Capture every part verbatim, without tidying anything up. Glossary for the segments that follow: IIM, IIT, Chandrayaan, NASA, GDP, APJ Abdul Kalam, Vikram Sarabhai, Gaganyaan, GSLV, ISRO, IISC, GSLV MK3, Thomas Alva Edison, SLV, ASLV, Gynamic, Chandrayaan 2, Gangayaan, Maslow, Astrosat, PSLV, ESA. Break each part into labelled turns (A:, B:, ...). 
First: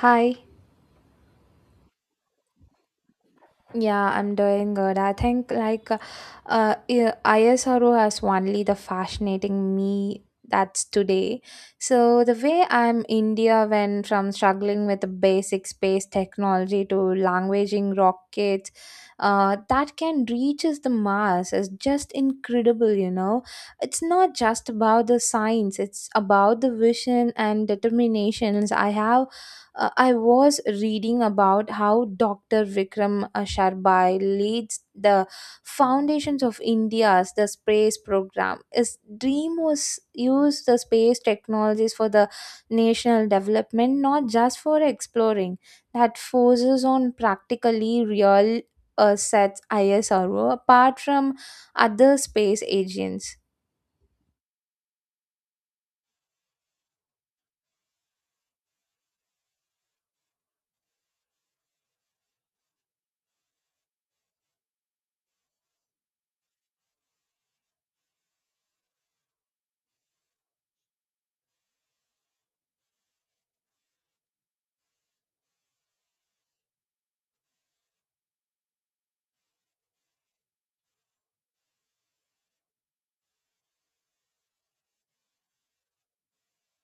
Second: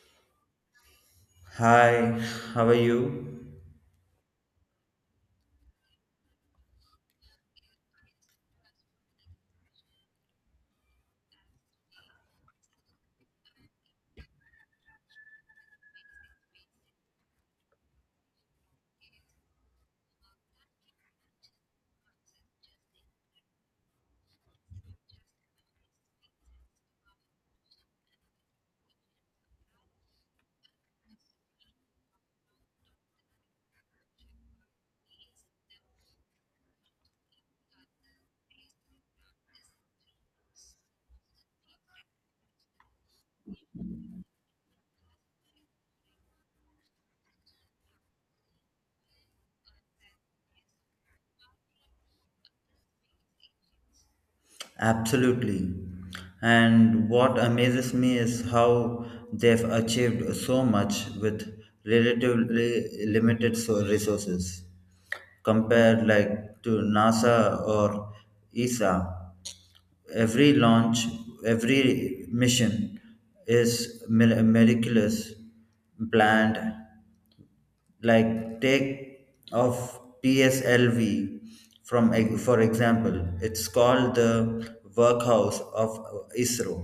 A: Hi.
B: Hi, how are you?
A: Yeah, I'm doing good. I think like uh, uh, I- ISRO has only the fascinating me that's today. So the way I'm India went from struggling with the basic space technology to languaging rockets uh, that can reaches the Mars is just incredible, you know. It's not just about the science, it's about the vision and determinations I have. Uh, I was reading about how Doctor Vikram uh, Sarabhai leads the foundations of India's the space program. His dream was use the space technologies for the national development, not just for exploring. That forces on practically real uh, sets ISRO apart from other space agents.
B: Absolutely. And what amazes me is how they've achieved so much with relatively limited so- resources compared like to NASA or E S A. Every launch, every mission is mir- miraculous, planned, like take of P S L V from ex- for example, it's called the workhouse of I S R O,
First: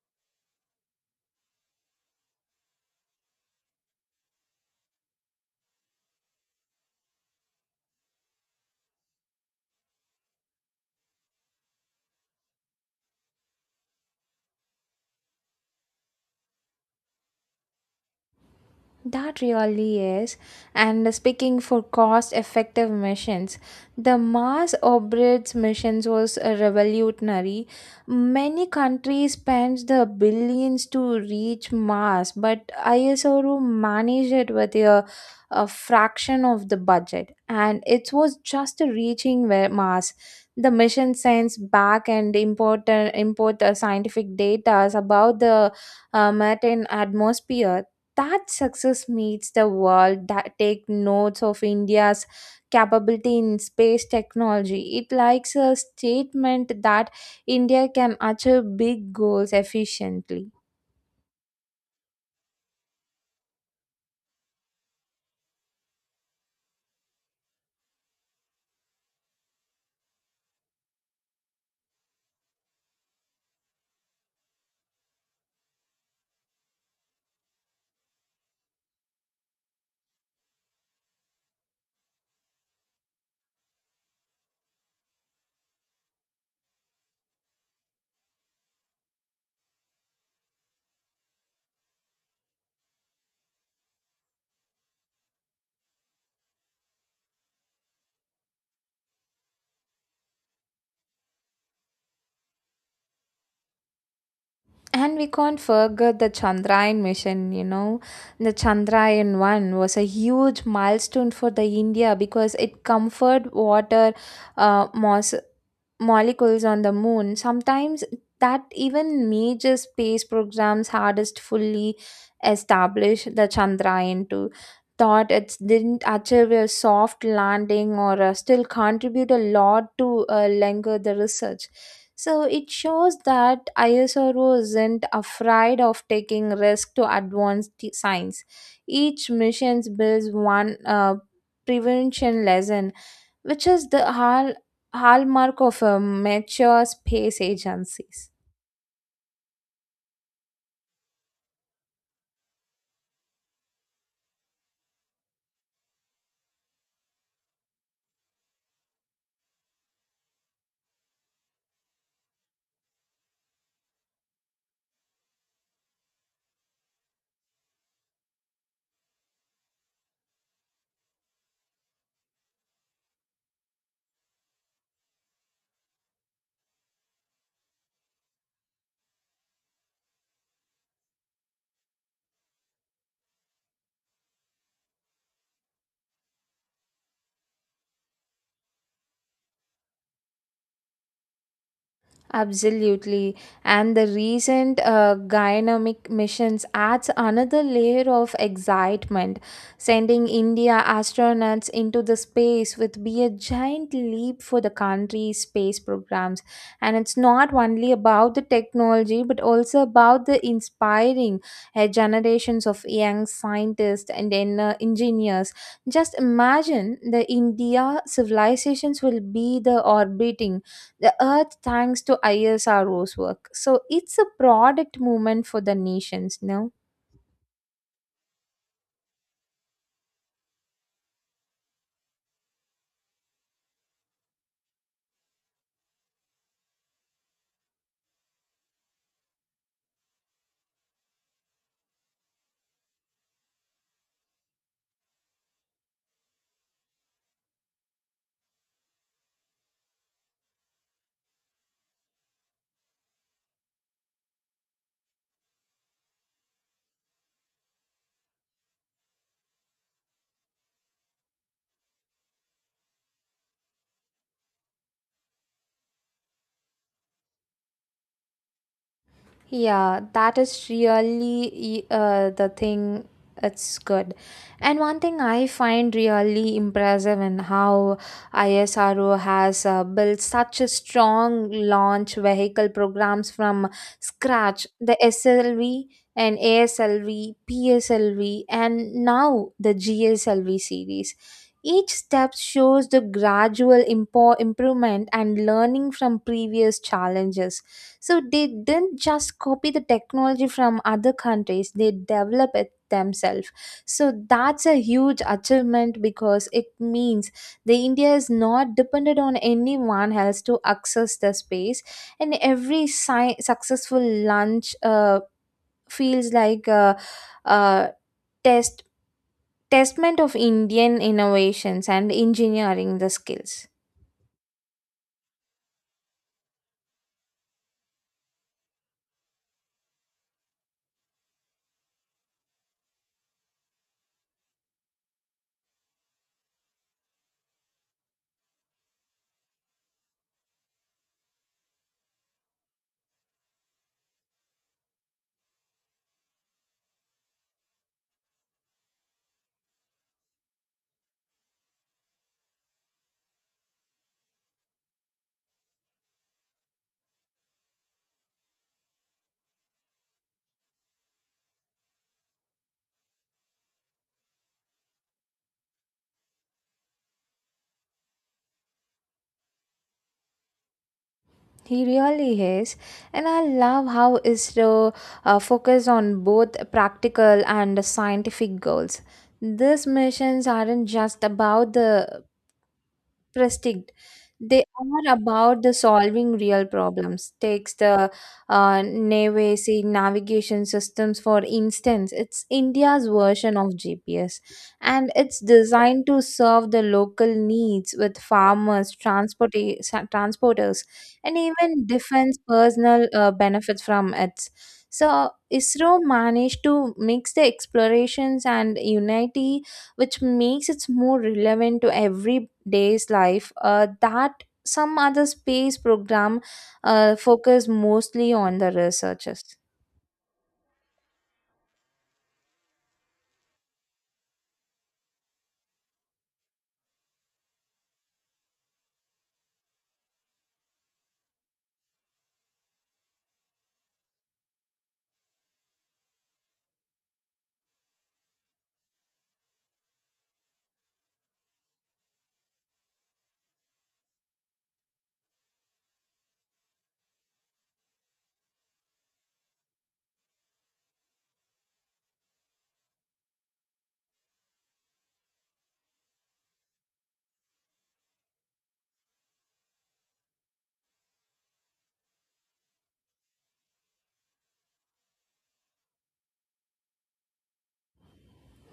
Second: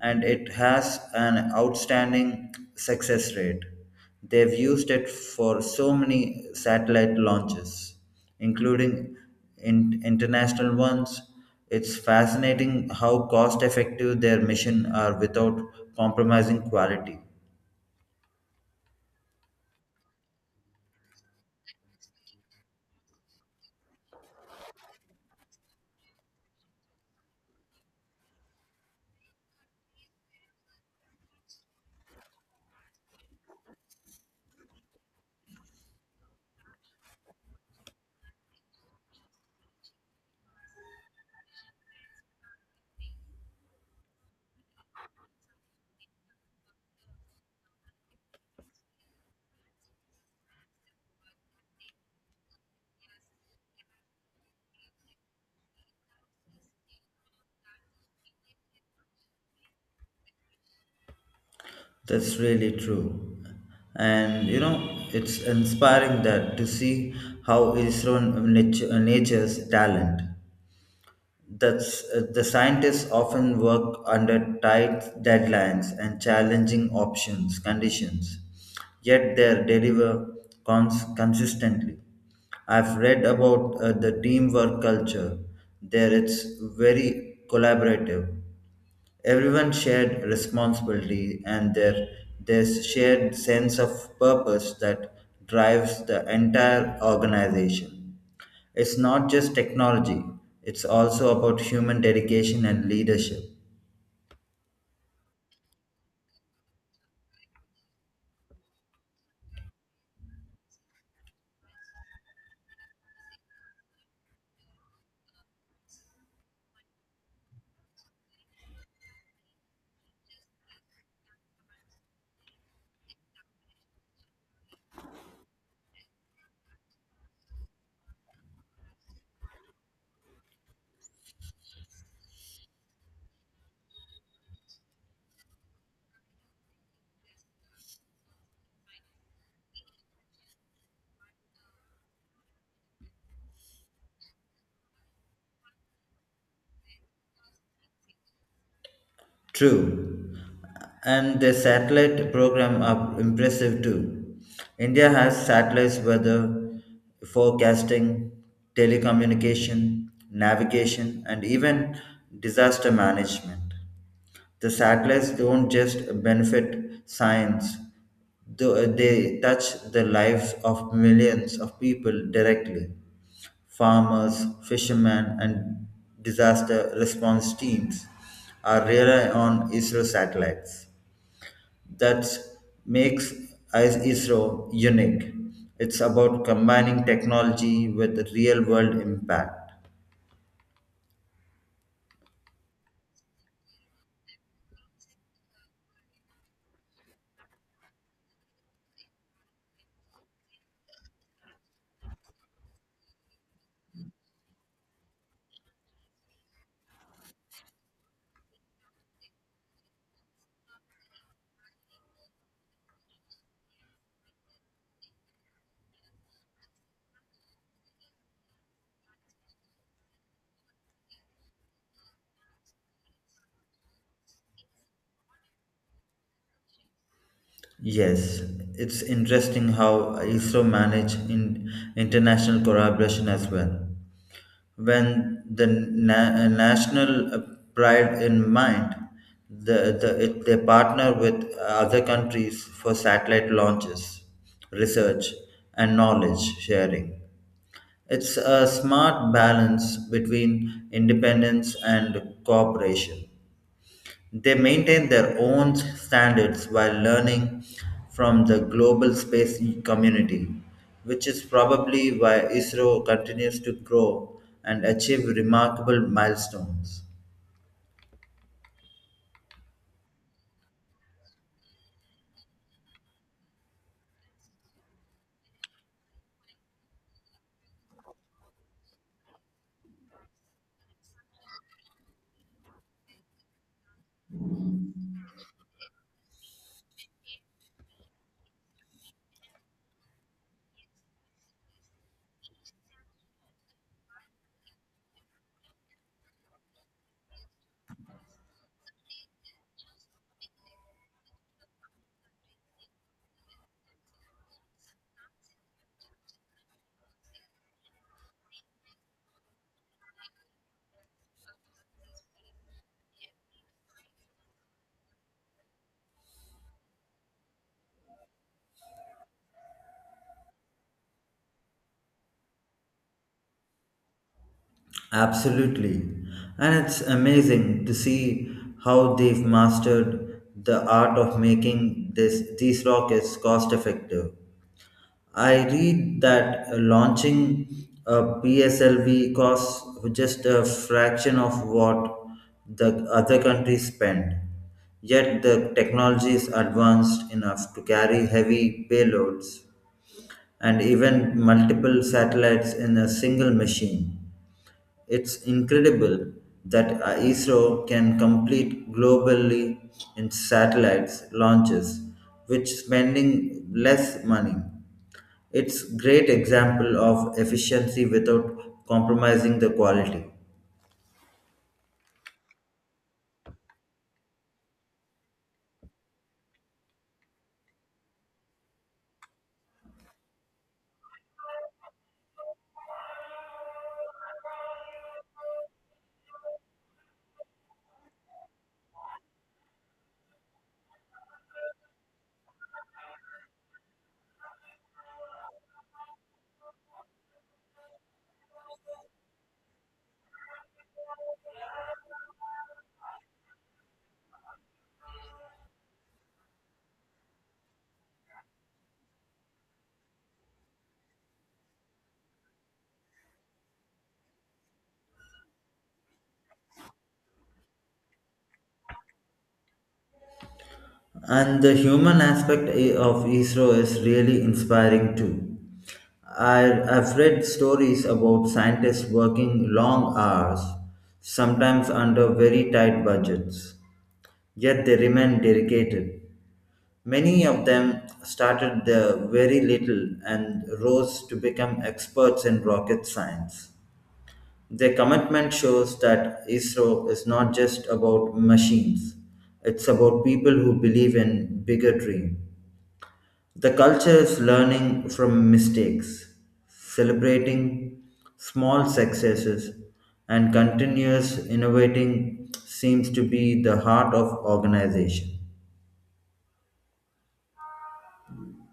B: and it has an outstanding success rate. They've used it for so many satellite launches, including in, international ones. It's fascinating how cost effective their mission are without compromising quality.
A: That really is. And speaking for cost effective missions, the Mars orbits missions was uh, revolutionary. Many countries spent the billions to reach Mars, but ISRO managed it with a, a fraction of the budget. And it was just reaching where Mars. The mission sends back and import, import uh, scientific data about the uh, Martian atmosphere. That success meets the world that take notes of India's capability in space technology. It likes a statement that India can achieve big goals efficiently.
B: That's really true. And you know, it's inspiring that to see how Isro nat- nature's talent. That's uh, the scientists often work under tight deadlines and challenging options conditions, yet they deliver cons- consistently. I've read about uh, the teamwork culture. There, it's very collaborative. Everyone shared responsibility and their this shared sense of purpose that drives the entire organization. It's not just technology, it's also about human dedication and leadership.
A: And we can't forget the Chandrayaan mission, you know. The Chandrayaan one was a huge milestone for the India because it comfort water uh, mos- molecules on the moon sometimes that even major space programs hardest fully establish. The Chandrayaan two thought it didn't achieve a soft landing, or uh, still contribute a lot to uh, linger the research. So it shows that ISRO isn't afraid of taking risk to advance the science. Each mission builds one uh, prevention lesson, which is the hall- hallmark of a mature space agencies.
B: True. And the satellite program are impressive too. India has satellites weather, forecasting, telecommunication, navigation, and even disaster management. The satellites don't just benefit science, tho- they touch the lives of millions of people directly. Farmers, fishermen, and disaster response teams are rely on I S R O satellites. That makes I- ISRO unique. It's about combining technology with real world impact.
A: Absolutely. And the recent uh, Gynamic missions adds another layer of excitement. Sending India astronauts into the space would be a giant leap for the country's space programs. And it's not only about the technology, but also about the inspiring uh, generations of young scientists and then, uh, engineers. Just imagine the India civilizations will be the orbiting the earth thanks to ISRO's work. So it's a product movement for the nations now.
B: Yes, it's interesting how I S R O manage in international collaboration as well. When the na- uh, national uh, pride in mind, the, the, it, they partner with other countries for satellite launches, research, and knowledge sharing. It's a smart balance between independence and cooperation. They maintain their own standards while learning from the global space community, which is probably why I S R O continues to grow and achieve remarkable milestones.
A: Yeah, that is really e, uh, the thing. It's good. And one thing I find really impressive in how ISRO has uh, built such a strong launch vehicle programs from scratch, the S L V and A S L V, P S L V, and now the G S L V series. Each step shows the gradual impo- improvement and learning from previous challenges, so they didn't just copy the technology from other countries, they develop it themselves. So that's a huge achievement because it means the India is not dependent on anyone else to access the space. And every sci- successful launch uh, feels like a, a test testament of Indian innovations and engineering the skills.
B: Absolutely. And it's amazing to see how they've mastered the art of making this, these rockets cost effective. I read that uh, launching a P S L V costs just a fraction of what the other countries spend. Yet the technology is advanced enough to carry heavy payloads and even multiple satellites in a single machine. It's incredible that a I S R O can complete globally in satellites launches, which spending less money. It's great example of efficiency without compromising the quality.
A: He really is, and I love how is the uh, focus on both practical and scientific goals. These missions aren't just about the prestige, they are about the solving real problems takes the uh, navy navigation systems, for instance. It's India's version of G P S, and it's designed to serve the local needs with farmers, transport transporters, and even defense personnel uh, benefits from it. So ISRO managed to mix the explorations and unity, which makes it more relevant to everyday's life uh, that some other space program uh, focus mostly on the researchers.
B: And the human aspect i- of I S R O is really inspiring too. I, I've read stories about scientists working long hours, sometimes under very tight budgets, yet they remain dedicated. Many of them started their very little and rose to become experts in rocket science. Their commitment shows that I S R O is not just about machines, it's about people who believe in bigger dream. The culture is learning from mistakes, celebrating small successes, and continuous innovating seems to be the heart of organization.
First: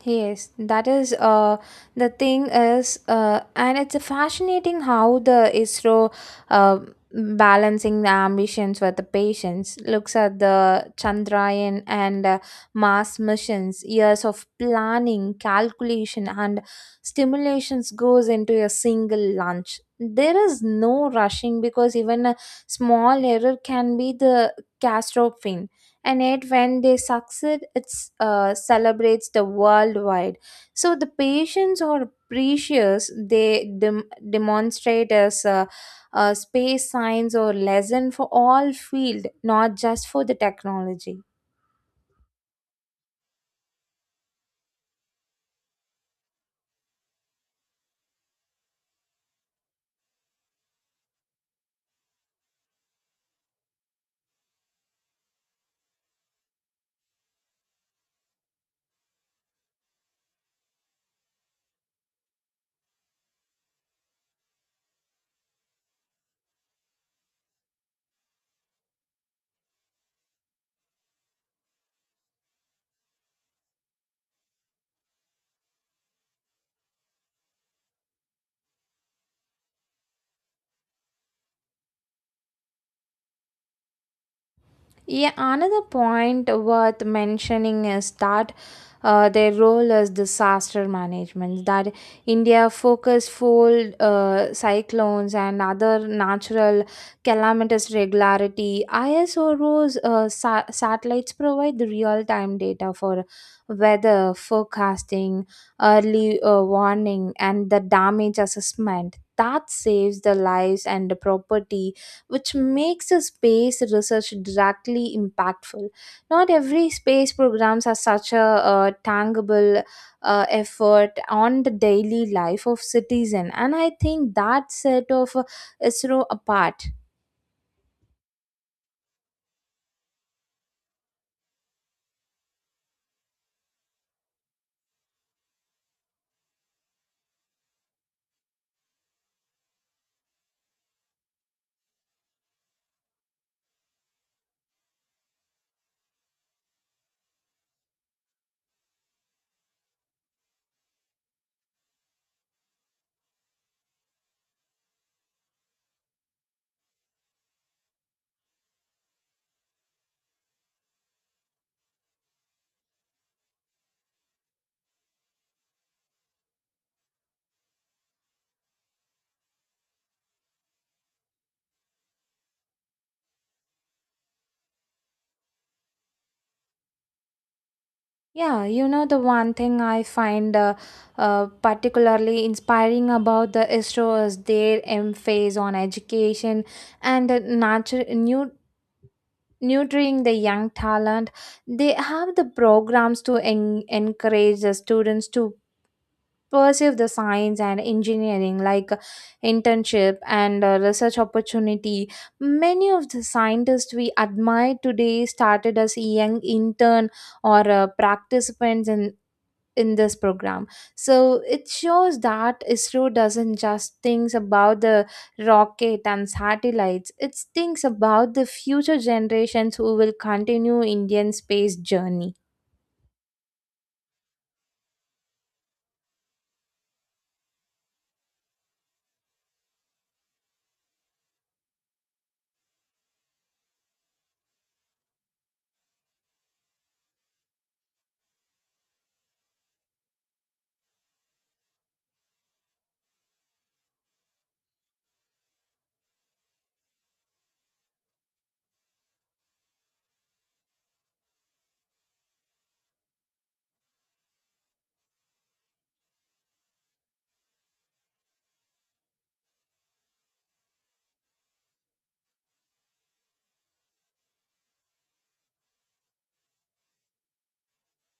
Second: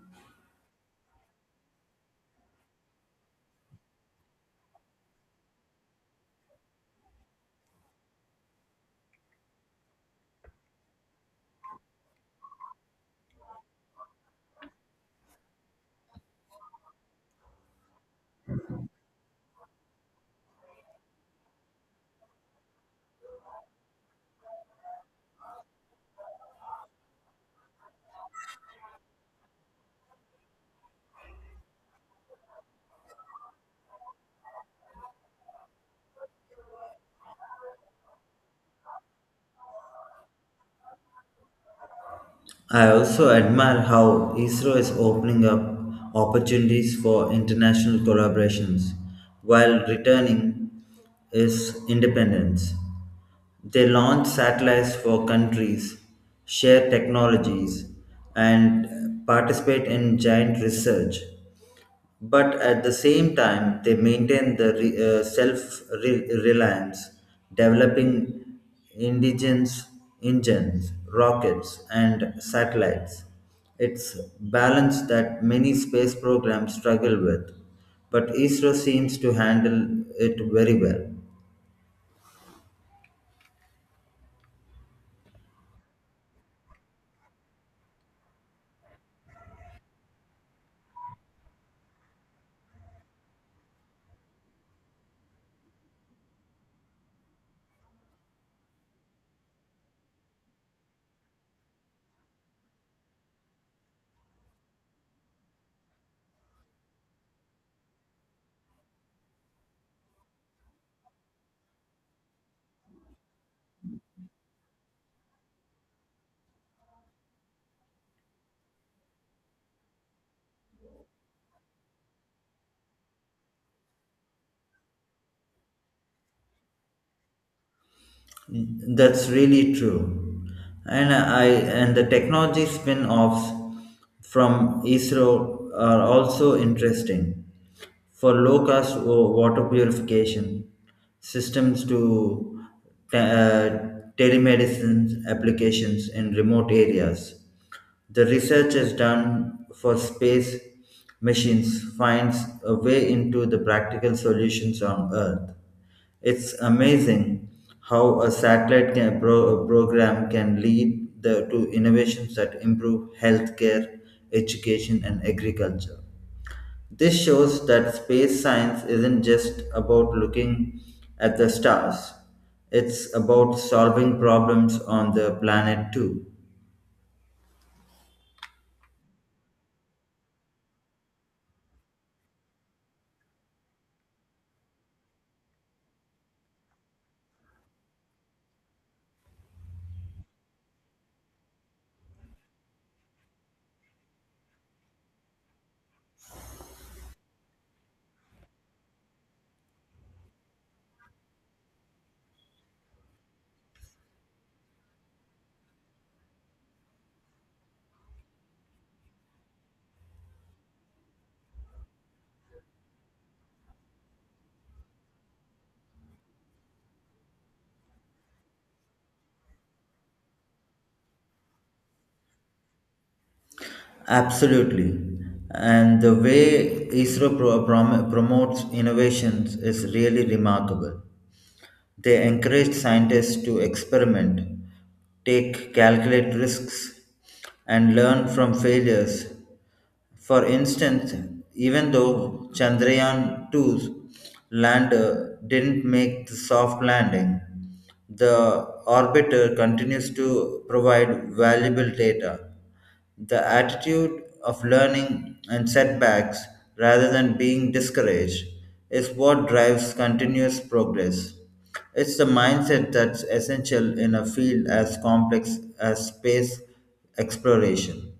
A: Yes, that is uh, the thing is, uh, and it's fascinating how the ISRO uh, balancing the ambitions with the patience looks at the Chandrayaan and uh, Mars missions. Years of planning, calculation, and stimulations goes into a single launch. There is no rushing because even a small error can be the catastrophe, and yet when they succeed it uh, celebrates the worldwide. So the patients are precious, they dem- demonstrate as uh, uh, space science or lesson for all field, not just for the technology.
B: I also admire how I S R O is opening up opportunities for international collaborations while returning its independence. They launch satellites for countries, share technologies, and participate in giant research, but at the same time they maintain the re- uh, self re- reliance, developing indigenous engines, rockets, and satellites. It's balance that many space programs struggle with, but isro seems to handle it very well.
A: Yeah, another point worth mentioning is that uh, their role as disaster management. That India focus full uh, cyclones and other natural calamitous regularity. ISRO's uh, sa- satellites provide the real-time data for weather forecasting, early uh, warning, and the damage assessment. That saves the lives and the property, which makes the space research directly impactful. Not every space programs are such a, uh, tangible uh, effort on the daily life of citizen, and I think that set of uh, ISRO apart.
B: That's really true. And I and the technology spin-offs from I S R O are also interesting for low-cost wa- water purification systems to te- uh, telemedicine applications in remote areas. The research is done for space missions finds a way into the practical solutions on Earth. It's amazing how a satellite can, pro- program can lead the, to innovations that improve healthcare, education, and agriculture. This shows that space science isn't just about looking at the stars, it's about solving problems on the planet too.
A: Yeah, you know the one thing I find uh, uh, particularly inspiring about the ISRO is their emphasis on education and uh, nurture, new nurturing the young talent. They have the programs to en- encourage the students to pursue the science and engineering, like uh, internship and uh, research opportunity. Many of the scientists we admire today started as young intern or uh, participants in in this program. So it shows that ISRO doesn't just thinks about the rocket and satellites, it thinks about the future generations who will continue Indian space journey.
B: Absolutely. And the way I S R O pro- prom- promotes innovations is really remarkable. They encourage scientists to experiment, take calculate risks, and learn from failures. For instance, even though Chandrayaan two's lander didn't make the soft landing, the orbiter continues to provide valuable data. The attitude of learning and setbacks rather than being discouraged is what drives continuous progress. It's the mindset that's essential in a field as complex as space exploration.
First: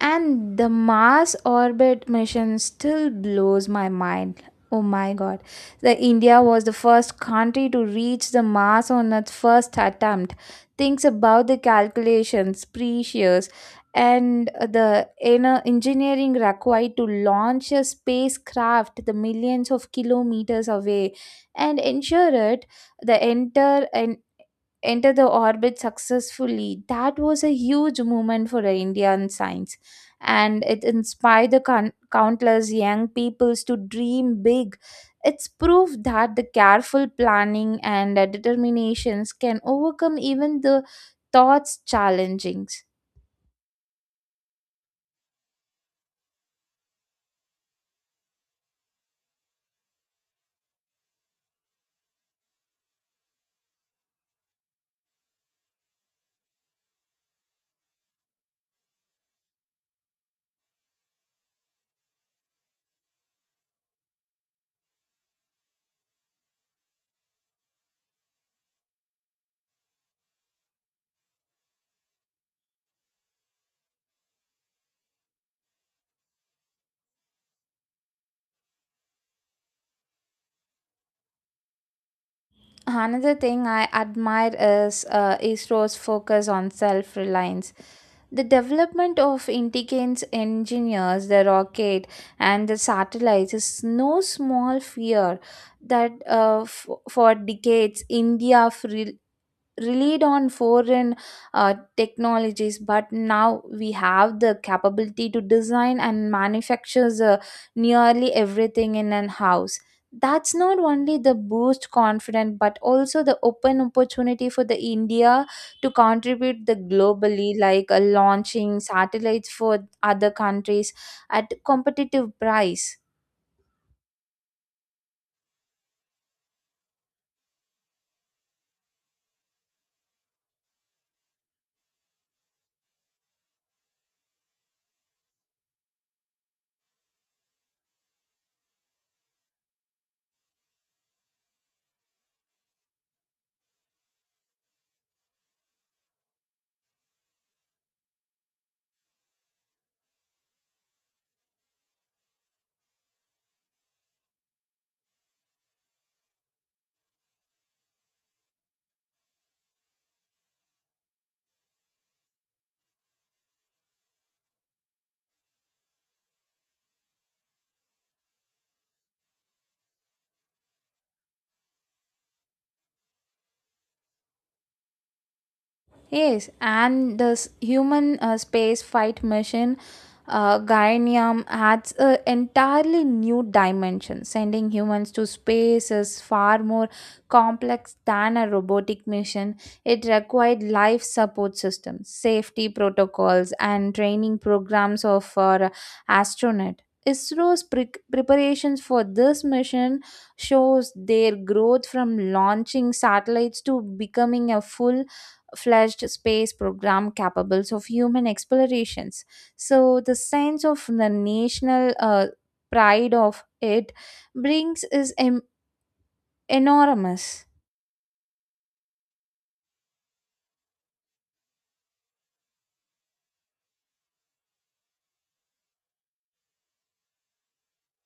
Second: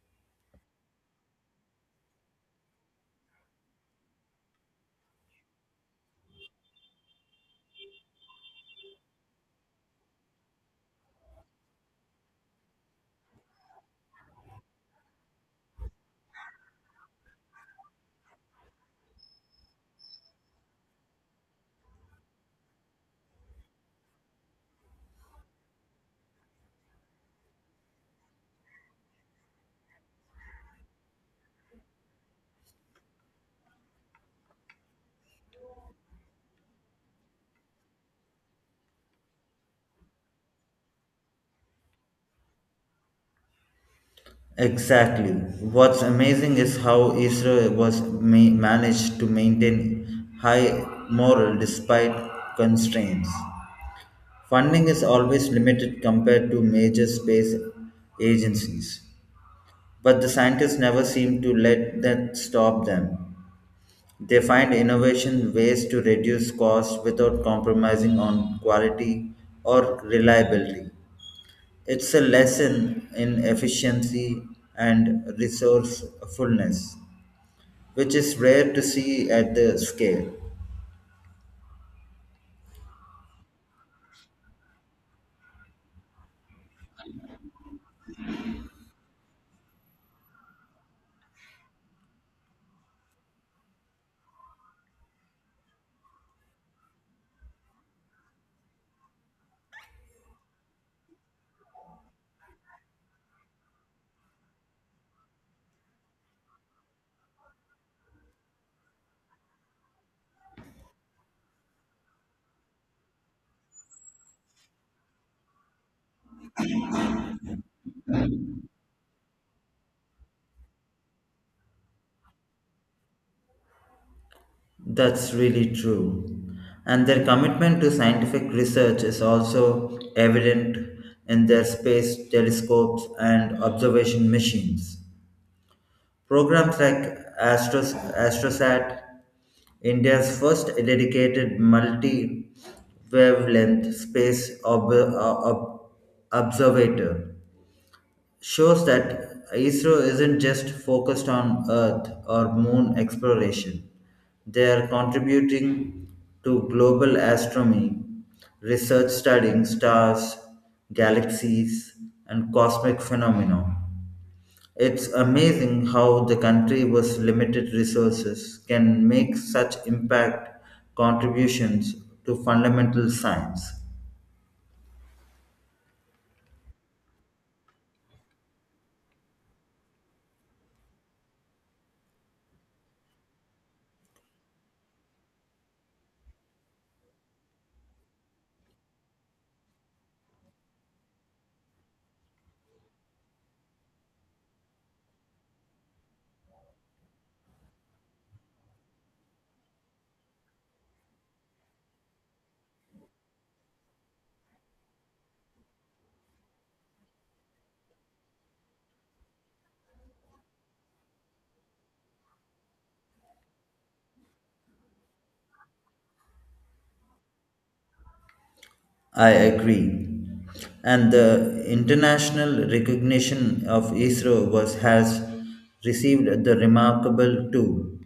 A: And the Mars orbit mission still blows my mind. Oh my god. The India was the first country to reach the Mars on its first attempt. Thinks about the calculations, precious, and the inner engineering required to launch a spacecraft the millions of kilometers away and ensure it the enter an enter the orbit successfully. That was a huge moment for Indian science, and it inspired the coun- countless young peoples to dream big. It's proof that the careful planning and uh, determinations can overcome even the thoughts challenging.
B: Exactly. What's amazing is how Israel was ma- managed to maintain high morale despite constraints. Funding is always limited compared to major space agencies, but the scientists never seem to let that stop them. They find innovation ways to reduce costs without compromising on quality or reliability. It's a lesson in efficiency and resourcefulness, which is rare to see at the scale.
A: Another thing I admire is uh, ISRO's focus on self reliance. The development of intelligence engineers, the rocket, and the satellites is no small fear. That uh, f- for decades India fre- relied on foreign uh, technologies, but now we have the capability to design and manufacture uh, nearly everything in an house. That's not only the boost confidence but also the open opportunity for the India to contribute the globally, like uh, launching satellites for other countries at competitive price.
B: That's really true. And their commitment to scientific research is also evident in their space telescopes and observation machines. Programs like Astros, Astrosat, India's first dedicated multi wavelength space ob- ob- observator, shows that I S R O isn't just focused on Earth or Moon exploration. They are contributing to global astronomy, research studying stars, galaxies, and cosmic phenomena. It's amazing how the country with limited resources can make such impact contributions to fundamental science.
A: Yes, and the s- human uh, space flight mission uh, Guyanium adds an entirely new dimension. Sending humans to space is far more complex than a robotic mission. It required life support systems, safety protocols, and training programs of for astronaut. ISRO's pre- preparations for this mission shows their growth from launching satellites to becoming a full fledged space program capable of human explorations. So the sense of the national uh, pride of it brings is em- enormous.
B: I agree. And the international recognition of I S R O was, has received the remarkable too.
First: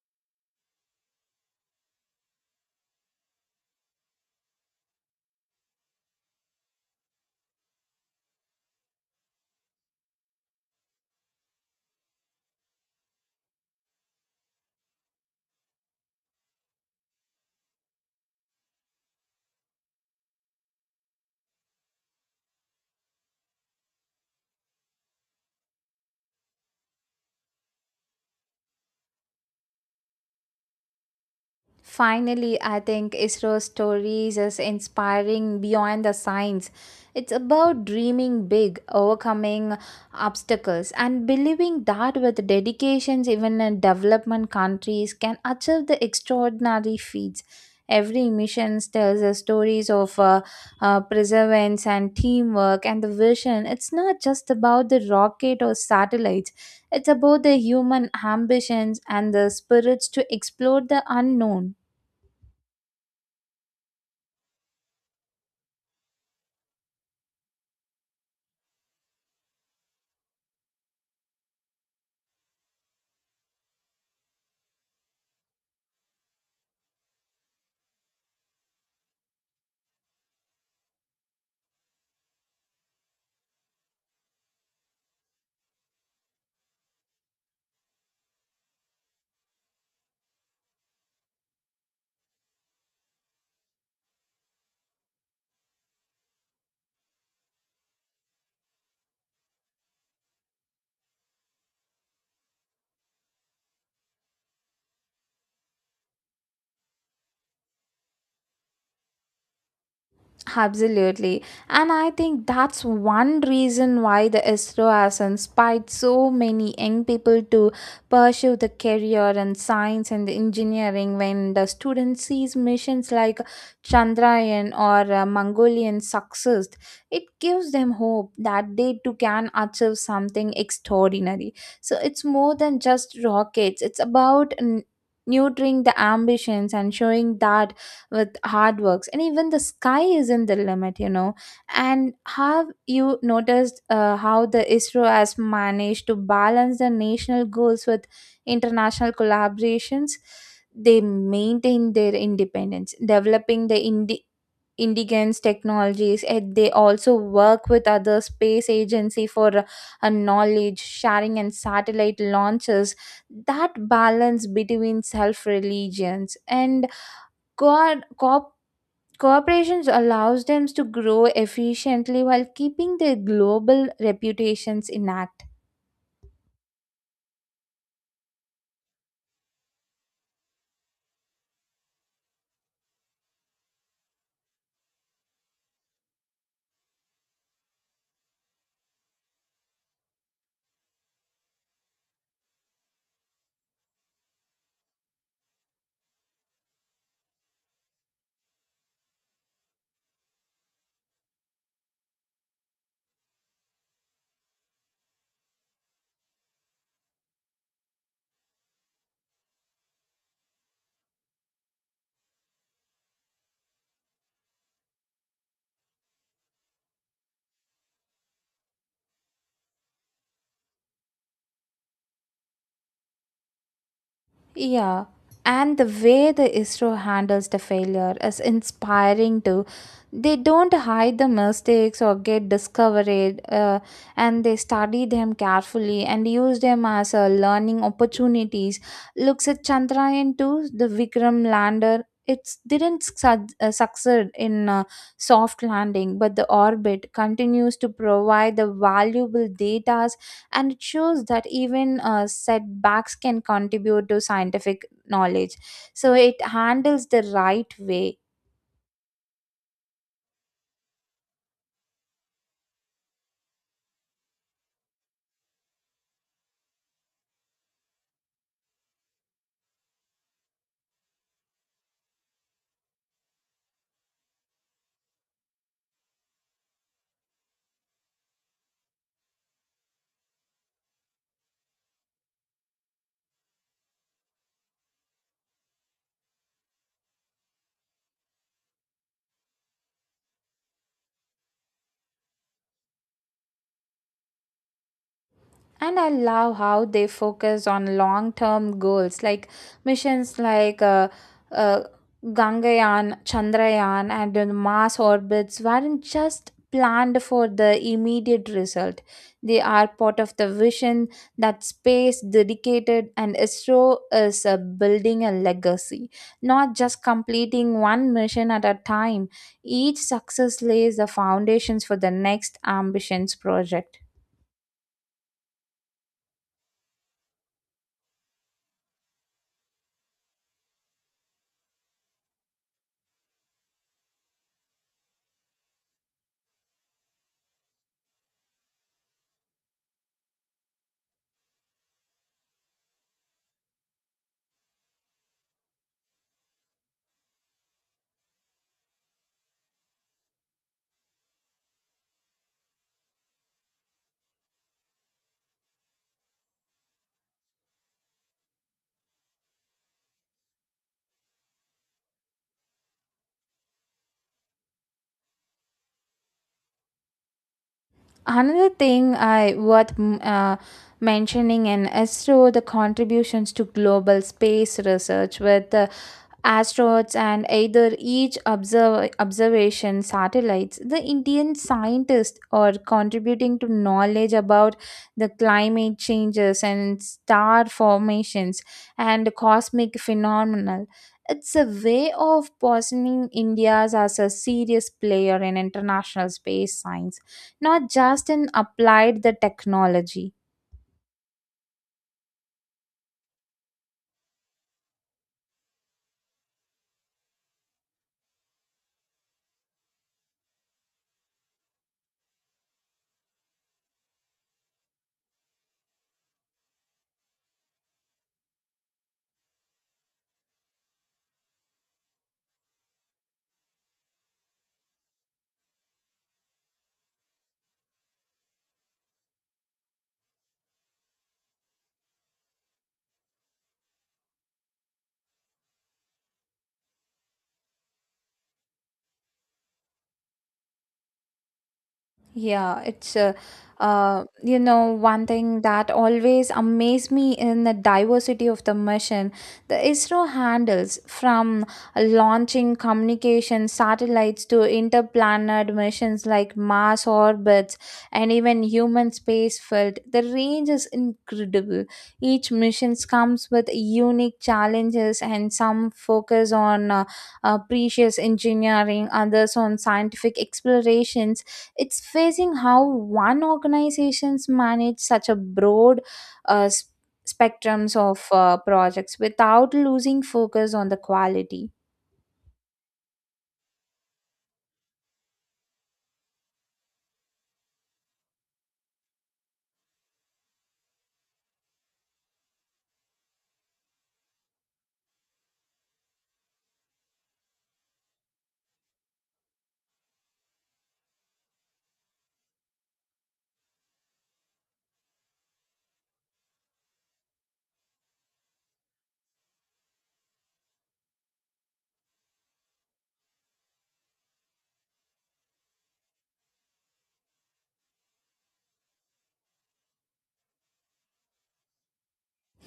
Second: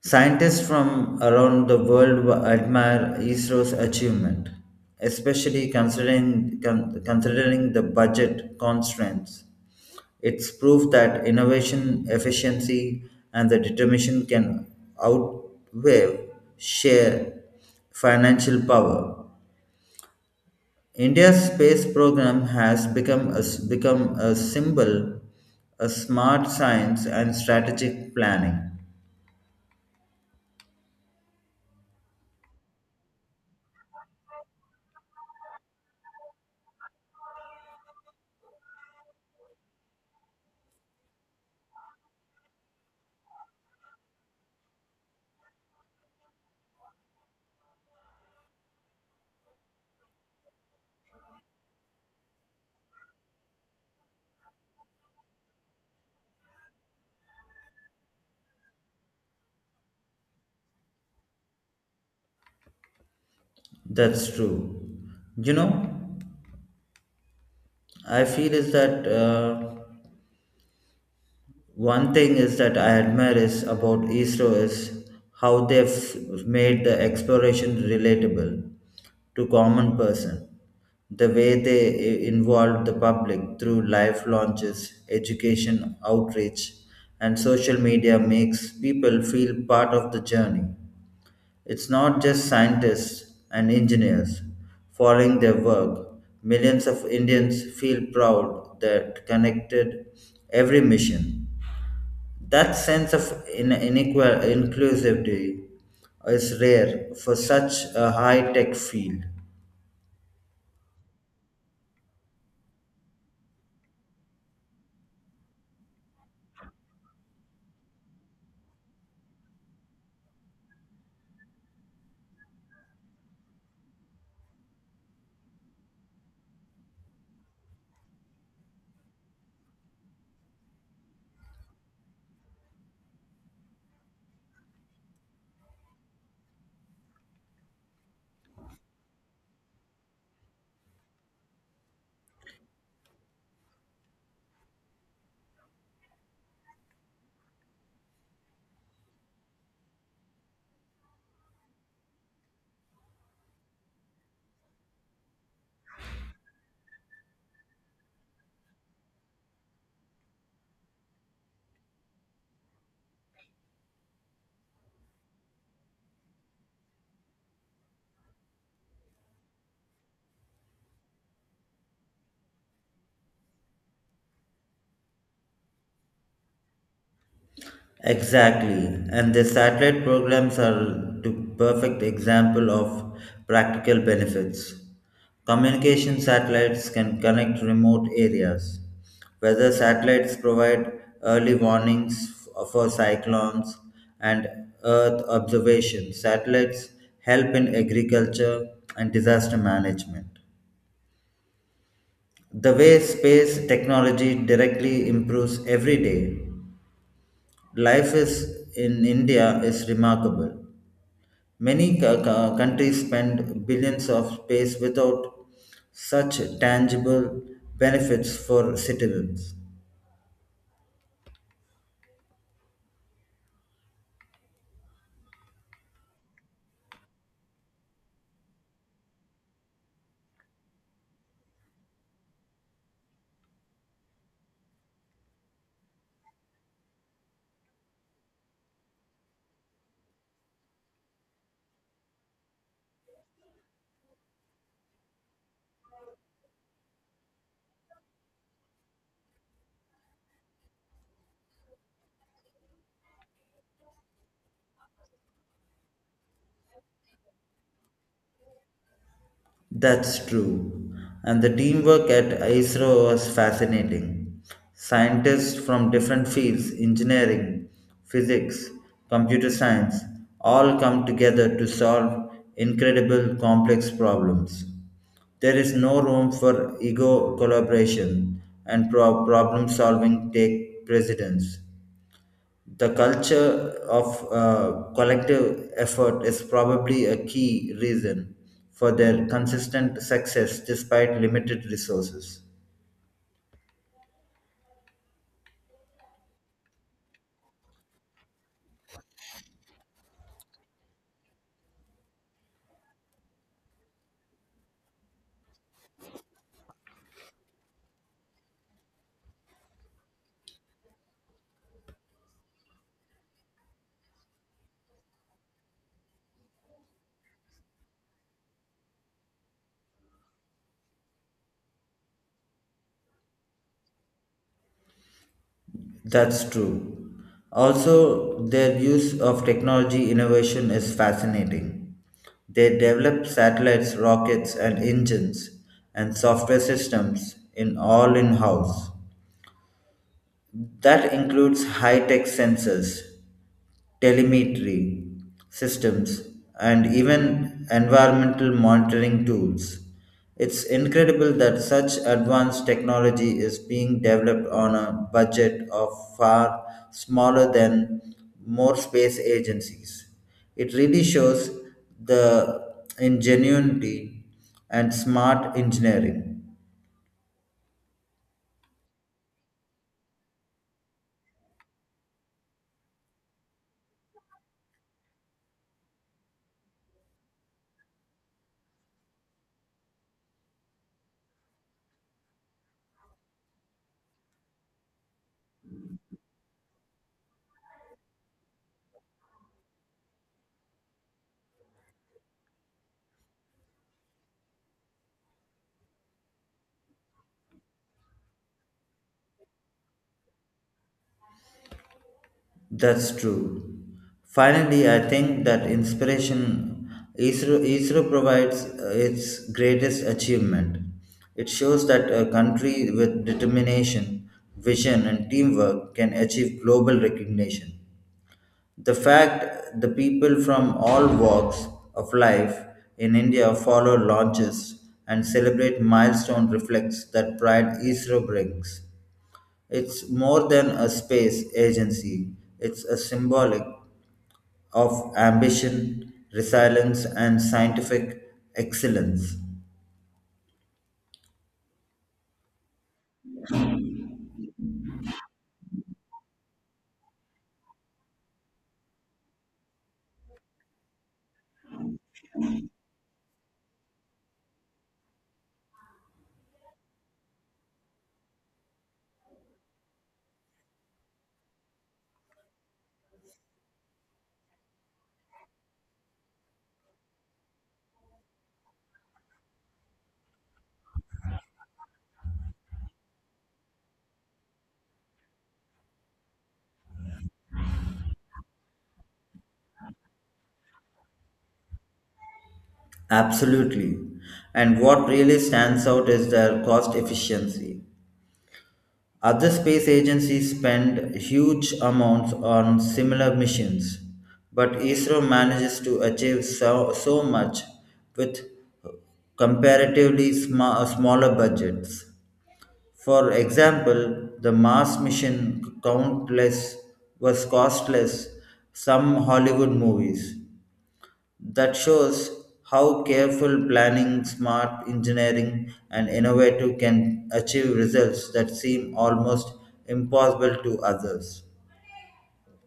B: Scientists from around the world wa- admire I S R O's achievement, especially considering, con- considering the budget constraints. It's proof that innovation, efficiency, and the determination can outweigh sheer financial power. India's space program has become a, s- become a symbol a smart science and strategic planning.
A: Finally, I think ISRO's stories is inspiring beyond the science. It's about dreaming big, overcoming obstacles, and believing that with dedications, even in development countries can achieve the extraordinary feats. Every mission tells the stories of uh, uh, perseverance and teamwork and the vision. It's not just about the rocket or satellites. It's about the human ambitions and the spirits to explore the unknown.
B: That's true. You know, I feel is that. Uh, One thing is that I admire is about I S R O is how they've made the exploration relatable to common person. The way they i- involve the public through live launches, education, outreach, and social media makes people feel part of the journey. It's not just scientists and engineers following their work. Millions of Indians feel proud that connected every mission. That sense of in- inequal inclusivity is rare for such a high tech field.
A: Absolutely. And I think that's one reason why the ISRO has inspired so many young people to pursue the career in science and engineering. When the student sees missions like Chandrayaan or uh, Mongolian success, it gives them hope that they too can achieve something extraordinary. So it's more than just rockets, it's about n- nurturing the ambitions and showing that with hard works, and even the sky isn't the limit, you know. And have you noticed uh, how the ISRO has managed to balance the national goals with international collaborations? They maintain their independence, developing the indi- indigenous technologies, and they also work with other space agency for uh, a knowledge sharing and satellite launches. That balance between self religions and co- co- Corporations allows them to grow efficiently while keeping their global reputations intact.
B: Exactly, and the satellite programs are the perfect example of practical benefits. Communication satellites can connect remote areas. Weather satellites provide early warnings f- for cyclones and Earth observation. Satellites help in agriculture and disaster management. The way space technology directly improves every day life is in India is remarkable. Many co- co- countries spend billions of space without such tangible benefits for citizens.
A: Yeah, and the way the ISRO handles the failure is inspiring too. They don't hide the mistakes or get discouraged, uh, and they study them carefully and use them as uh, learning opportunities. Looks at Chandrayaan two, the Vikram lander. It didn't su- uh, succeed in uh, soft landing, but the orbit continues to provide the valuable data, and it shows that even uh, setbacks can contribute to scientific knowledge. So it handles the right way.
B: That's true. And the teamwork at I S R O was fascinating. Scientists from different fields, engineering, physics, computer science, all come together to solve incredible complex problems. There is no room for ego collaboration, and pro- problem solving take precedence. The culture of uh, collective effort is probably a key reason for their consistent success despite limited resources.
A: And I love how they focus on long term goals, like missions like uh, uh, Gangayaan, Chandrayaan, and the Mars orbits weren't just planned for the immediate result. They are part of the vision that space dedicated, and ISRO is uh, building a legacy, not just completing one mission at a time. Each success lays the foundations for the next ambitions project.
B: That's true. Also, their use of technology innovation is fascinating. They develop satellites, rockets, and engines and software systems in all in house. That includes high tech sensors, telemetry systems, and even environmental monitoring tools. It's incredible that such advanced technology is being developed on a budget of far smaller than more space agencies. It really shows the ingenuity and smart engineering.
A: Another thing I worth mm, uh, mentioning in ISRO the contributions to global space research with uh, astronauts and either each observ- observation satellites. The Indian scientists are contributing to knowledge about the climate changes and star formations and cosmic phenomena. It's a way of positioning India as a serious player in international space science, not just in applied the technology.
B: That's true. Finally, I think that inspiration I S R O I S R O provides uh, its greatest achievement. It shows that a country with determination, vision, and teamwork can achieve global recognition. The fact the people from all walks of life in India follow launches and celebrate milestone reflects that pride I S R O brings. It's more than a space agency, it's a symbolic of ambition, resilience, and scientific excellence.
A: Yeah, it's uh, uh, you know, one thing that always amazed me in the diversity of the mission. The ISRO handles from launching communication satellites to interplanet missions like Mars orbits and even human space flight. The range is incredible. Each mission comes with unique challenges, and some focus on uh, uh, precious engineering, others on scientific exploration. It's facing how one organizations manage such a broad uh, s- spectrums of uh, projects without losing focus on the quality.
B: Absolutely. And what really stands out is their cost efficiency. Other space agencies spend huge amounts on similar missions, but I S R O manages to achieve so, so much with comparatively sma- smaller budgets. For example, the Mars mission countless was costless some Hollywood movies. That shows how careful planning, smart engineering, and innovative can achieve results that seem almost impossible to others.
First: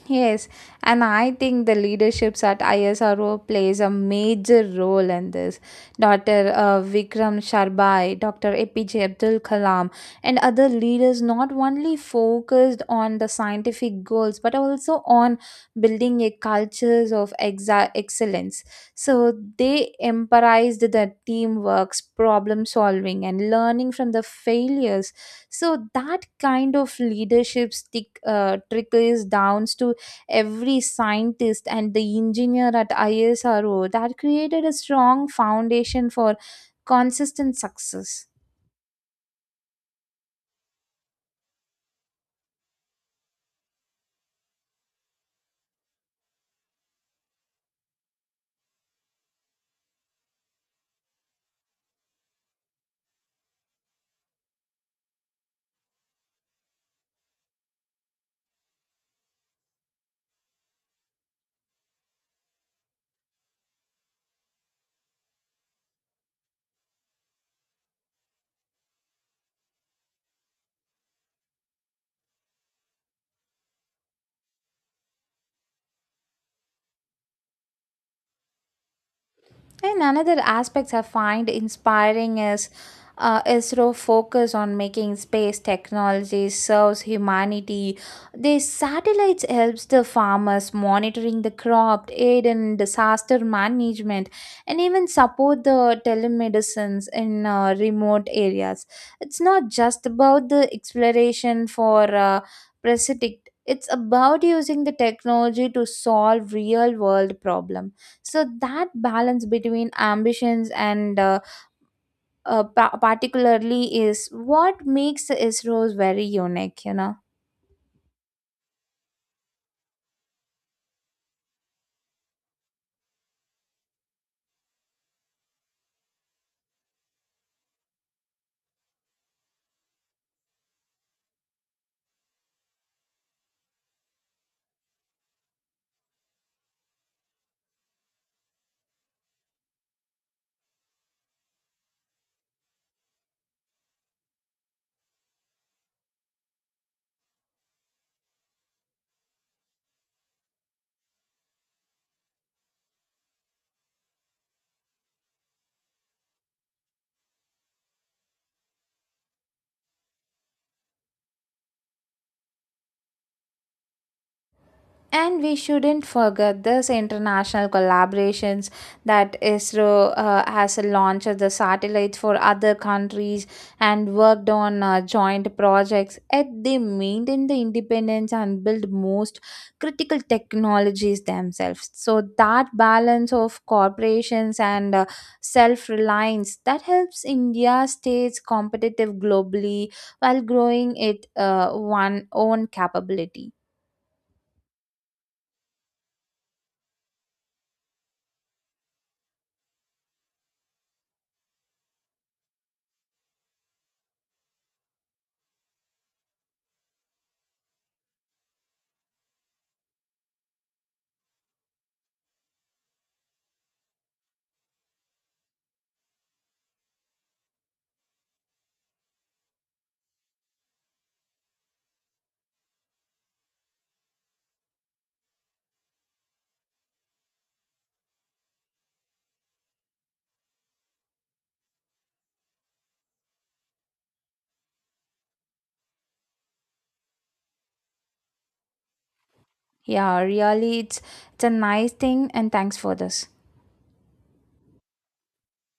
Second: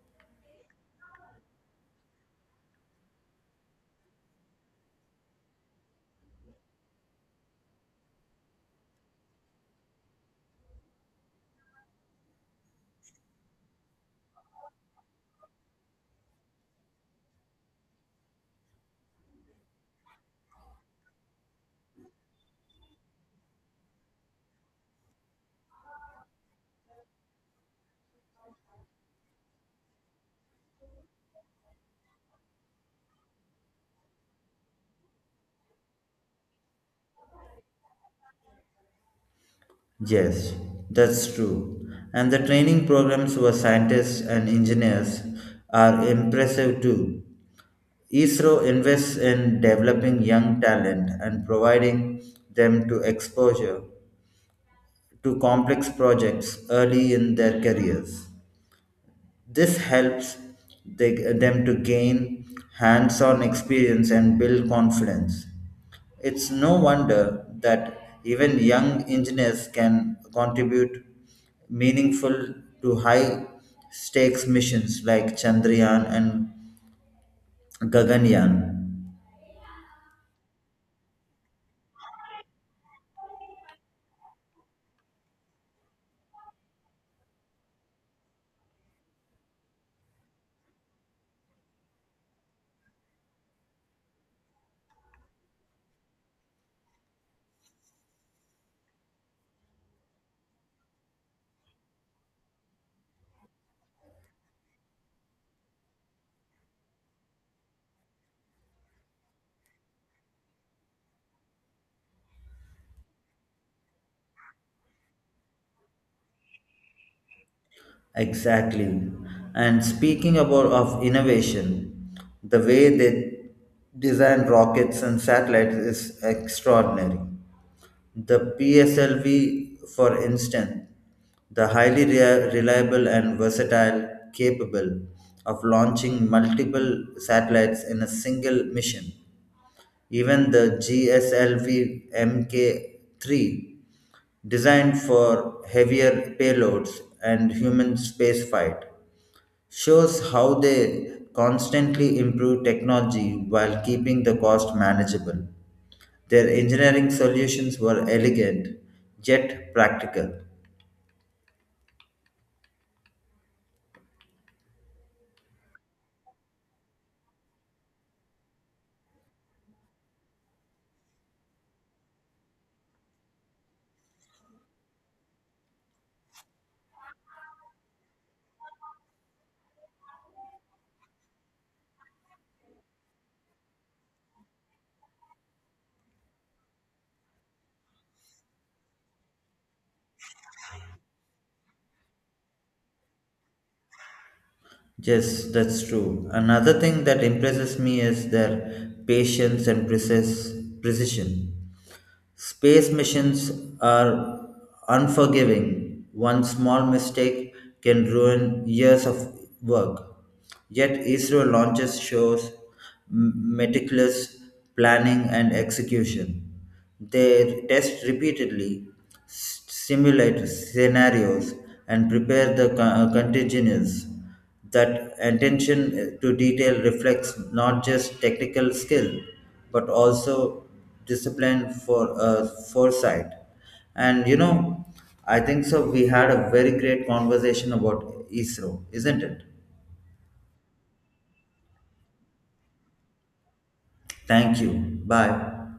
A: Yes, and I think the leaderships at ISRO plays a major role in this. Doctor Uh, Vikram Sharbai, Doctor A P J Abdul Kalam, and other leaders not only focused on the scientific goals but also on building a cultures of exa- excellence. So they emphasized the teamwork, problem solving, and learning from the failures, so that kind of leadership stick uh, trickles down to every scientist and the engineer at ISRO that created a strong foundation for consistent success.
B: Yes, that's true. And the training programs for scientists and engineers are impressive too. I S R O invests in developing young talent and providing them to exposure to complex projects early in their careers. This helps they- them to gain hands on experience and build confidence. It's no wonder that even young engineers can contribute meaningful to high stakes missions like Chandrayaan and Gaganyaan.
A: And another aspects I find inspiring is uh, ISRO focus on making space technology serves humanity. These satellites helps the farmers monitoring the crop, aid in disaster management, and even support the telemedicines in uh, remote areas. It's not just about the exploration for uh, precipitate. It's about using the technology to solve real world problems. So that balance between ambitions and uh, uh, pa- particularly is what makes the ISROs very unique, you know.
B: Exactly. And speaking about of innovation, the way they design rockets and satellites is extraordinary. The P S L V, for instance, the highly rea- reliable and versatile, capable of launching multiple satellites in a single mission. Even the G S L V M K three, designed for heavier payloads and human spaceflight, shows how they constantly improve technology while keeping the cost manageable. Their engineering solutions were elegant yet practical.
A: And we shouldn't forget this international collaborations that ISRO uh, has launched the satellites for other countries and worked on uh, joint projects. Yet they maintain the independence and build most critical technologies themselves. So that balance of corporations and uh, self-reliance that helps India stays competitive globally while growing it uh, one own capability.
B: Yes, that's true. Another thing that impresses me is their patience and precis- precision. Space missions are unforgiving. One small mistake can ruin years of work. Yet Israel launches shows m- meticulous planning and execution. They test repeatedly, s- simulate scenarios, and prepare the co- contingencies. That attention uh, to detail reflects not just technical skill, but also discipline for uh, foresight. And you know, I think so. We had a very great conversation about I S R O, isn't it?
A: Yeah, really, it's it's a nice thing, and thanks for this.
B: Thank you. Bye.